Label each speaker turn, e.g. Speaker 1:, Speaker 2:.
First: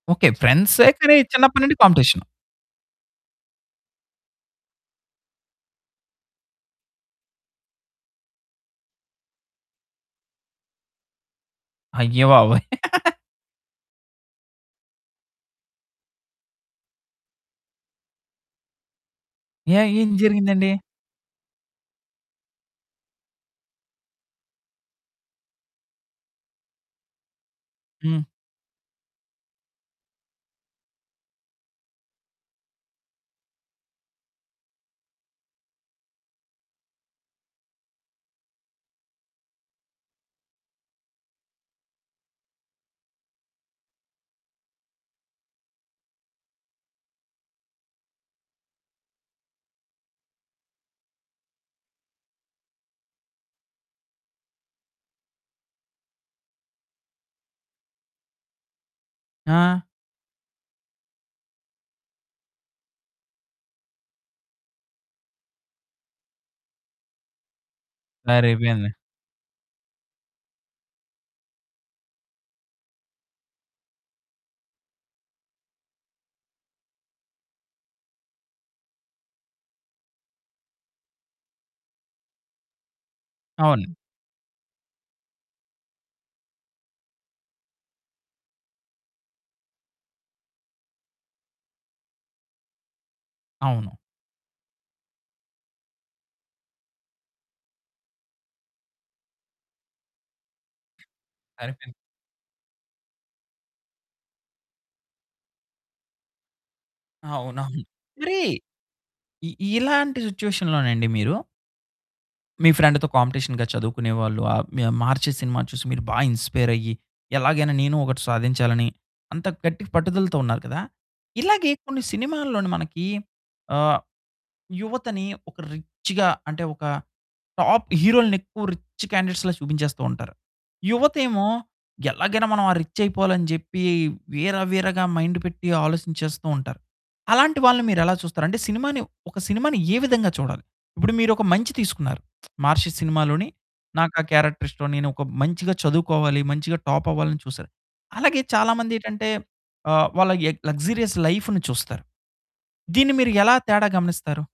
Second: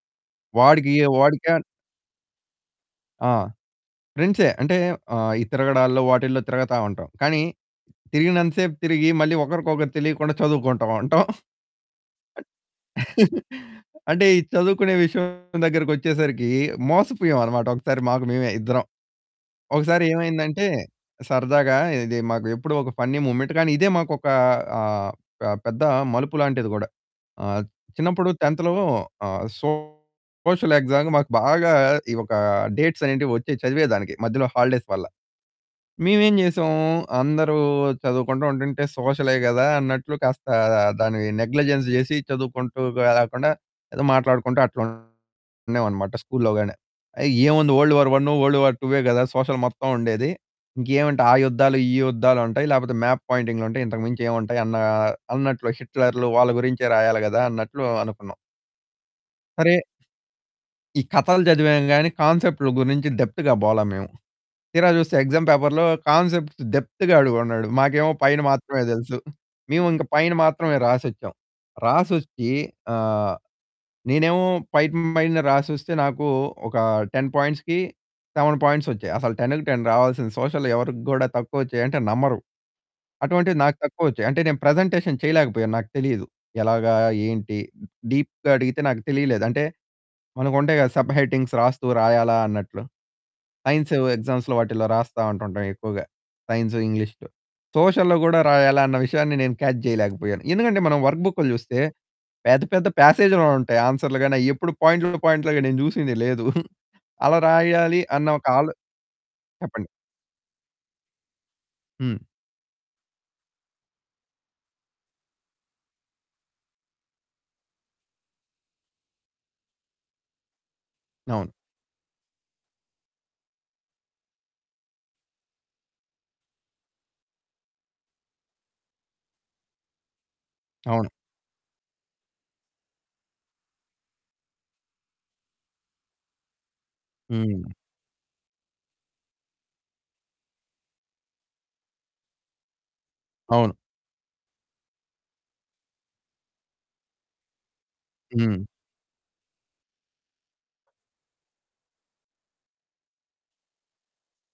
Speaker 1: Okay. ఫ్రెండ్సే
Speaker 2: వాడికియ
Speaker 1: కానీ చిన్నప్పటి
Speaker 2: వాడికన్
Speaker 1: నుండి కాంపిటీషను.
Speaker 2: ఆ! ఫ్రెండ్సే. అంటే ఆహ్, ఈ తిరగడాల్లో, వాటిల్లో తిరుగుతా ఉంటాం. కానీ తిరిగినంత సేపు తిరిగి, మళ్ళీ ఒకరికొకరు తెలియకుండా చదువుకుంటా ఉంటాం.
Speaker 1: అయ్యో బాబోయ్!
Speaker 2: అంటే ఈ చదువుకునే విషయం దగ్గరకొచ్చేసరికి మోసపోయామన్నమాట. ఒక్కసారి మాకు మేమే ఇద్దరం.
Speaker 1: ఏ
Speaker 2: ఒకసారి
Speaker 1: ఏం
Speaker 2: ఏమైందంటే,
Speaker 1: జరిగిందండి?
Speaker 2: సరదాగా ఇది మాకు ఎప్పుడూ ఒక ఫన్నీ ముమెంట్ కానీ ఇదే మాకు ఒక ఆహ్, ఆహ్, పెద్ద మలుపు లాంటిది గూడా. ఆహ్,
Speaker 1: హ్మ్.
Speaker 2: చిన్నప్పుడు 10థ్‌లో ఆహ్, సోషల్ ఎక్సామ్‌కి మాకు బాగా ఈ ఒక డేట్స్ అనేటివి వచ్చి చదివేదానికి మధ్యలో హాలిడేస్ వల్ల. మేమేం జేసాం, అందరూ చదువుకుంటూ ఉంటుంటే సోషలే గదా! అన్నట్లు కాస్త దాన్ని నెగ్లిజెన్స్ చేసి చదువుకుంటూ లేకుండా ఏదో మాట్లాడుకుంటూ అట్లా ఉన్నామన్నమాట స్కూలులో గాని. ఆ! ఏముంది వరల్డ్ వార్ 1, వరల్డ్ వార్ 2యే ఏ గదా! సోషల్ మొత్తముండేది. ఇంకేమంటాయి ఆ యుద్ధాలు, ఈ యుద్ధాలుంటాయి. లేకపోతే మాప్ పాయింటింగ్లుంటాయి. ఇంతకు మించి ఏముంటాయన్న, అన్నట్లు హిట్లర్లు వాళ్ళ గురించే రాయాలి గదా! అన్నట్లు అనుకున్నాం.
Speaker 1: ఆ!
Speaker 2: సరే ఈ కథలు చదివాం గాని కాన్సెప్ట్లు గురించి డెప్త్‌గా పోలా మేము. తీరా చూస్తే ఎక్సామ్ పేపర్‌లో కాన్సెప్ట్ డెప్త్ అడిగున్నాడు. మాకేమో పైన మాత్రమే
Speaker 1: సరిపోయింది.
Speaker 2: తెలుసు, మేమింక పైన మాత్రమే రాసొచ్చాం. రాసొచ్చి ఆహ్, నేనేమో పైన పైన రాసొస్తే నాకు ఒక 10 పాయింట్స్‌కి, 7 పాయింట్స్ వచ్చాయి. అసలు 10కి 10 రావాల్సింది. సోషల్ ఎవరికి కూడా తక్కువ వచ్చాయంటే నమ్మరు. అటువంటివి నాకు
Speaker 1: అవును.
Speaker 2: తక్కువ వచ్చాయి. అంటే నేను ప్రజెంటేషన్ చేయలేకపోయాను, నాకు తెలీదు. ఎలాగా, ఏంటి డీప్‌గా అడిగితే నాకు తెలియలేదు. అంటే మనకు ఉంటాయి గదా! సబ్ హెడ్డింగ్స్ రాస్తూ, రాయాలా అన్నట్లు.
Speaker 1: అవును.
Speaker 2: సైన్స్ ఎగ్జామ్స్‌లో వాటిలో రాస్తా ఉంటాం ఎక్కువగ. సైన్స్, ఇంగ్లీష్‌లో. సోషల్‌లో కూడా రాయాలన్న విషయాన్ని నేను కాచ్ చేయలేకపోయాను. ఎందుకంటే మనం వర్క్ బుక్లు చూస్తే,
Speaker 1: సరిపోయింది.
Speaker 2: పెద్ద పెద్ద పాసేజ్‌లో ఉంటాయి, ఆన్సర్‌లు గాని, అవెప్పుడు పాయింట్ పాయింట్లగా నేను చూసింది లేదు. అలా
Speaker 1: అవునవును.
Speaker 2: రాయాలి అన్న
Speaker 1: మరి
Speaker 2: ఒక ఆలో
Speaker 1: ఇ
Speaker 2: చెప్పండి.
Speaker 1: ఇలాంటి సిట్యుయేషన్ లోనండి మీరు
Speaker 2: హ్మ్.
Speaker 1: మీ ఫ్రెండ్‌తో కాంపిటీషన్‌గా చదువుకునేవాళ్ళు ఆహ్, 'మహర్షి' సినిమా చూసి మీరు బాగా ఇన్‌స్పైర్ అయ్యి, ఎలాగైనా నేను ఒకటి సాధించాలని అంత గట్టిగా పట్టుదలతో ఉన్నారు కదా!
Speaker 2: అవును.
Speaker 1: ఇలాగే కొన్ని సినిమాల్లోను మనకి ఆహ్, యువతని ఒక రిచ్చ్‌గా అంటే ఒక టాప్ హీరోలని ఎక్కువ రిచ్చ్ క్యాండిడేట్స్‌లా చూపించేస్తూ ఉంటారు.
Speaker 2: అవును.
Speaker 1: యువతేమో ఎలాగైనా మనం ఆ రిచ్ అయిపోవాలని చెప్పి, వీర వీరగా మైండ్ పెట్టి ఆలోచించేస్తూ ఉంటారు. అలాంటి
Speaker 2: హ్మ్.
Speaker 1: వాళ్ళని మీరెలా చూస్తారు? అంటే సినిమాని, ఒక సినిమాని ఏ విధంగా చూడాలి? ఇప్పుడు మీరు ఒక మంచి తీసుకున్నారు మహర్షి సినిమాలోని
Speaker 2: అవును.
Speaker 1: నాకా క్యారెక్టర్ ఇష్టం. నేను ఒక మంచిగా చదువుకోవాలి, మంచిగా టాప్ అవ్వాలని చూసారు. అలాగే
Speaker 2: హ్మ్.
Speaker 1: చాలామంది ఏంటంటే ఆహ్, వాళ్ళ ఎ లక్సూరియస్ లైఫ్‌ని చూస్తారు. దీన్ని మీరెలా తేడా గమనిస్తారు?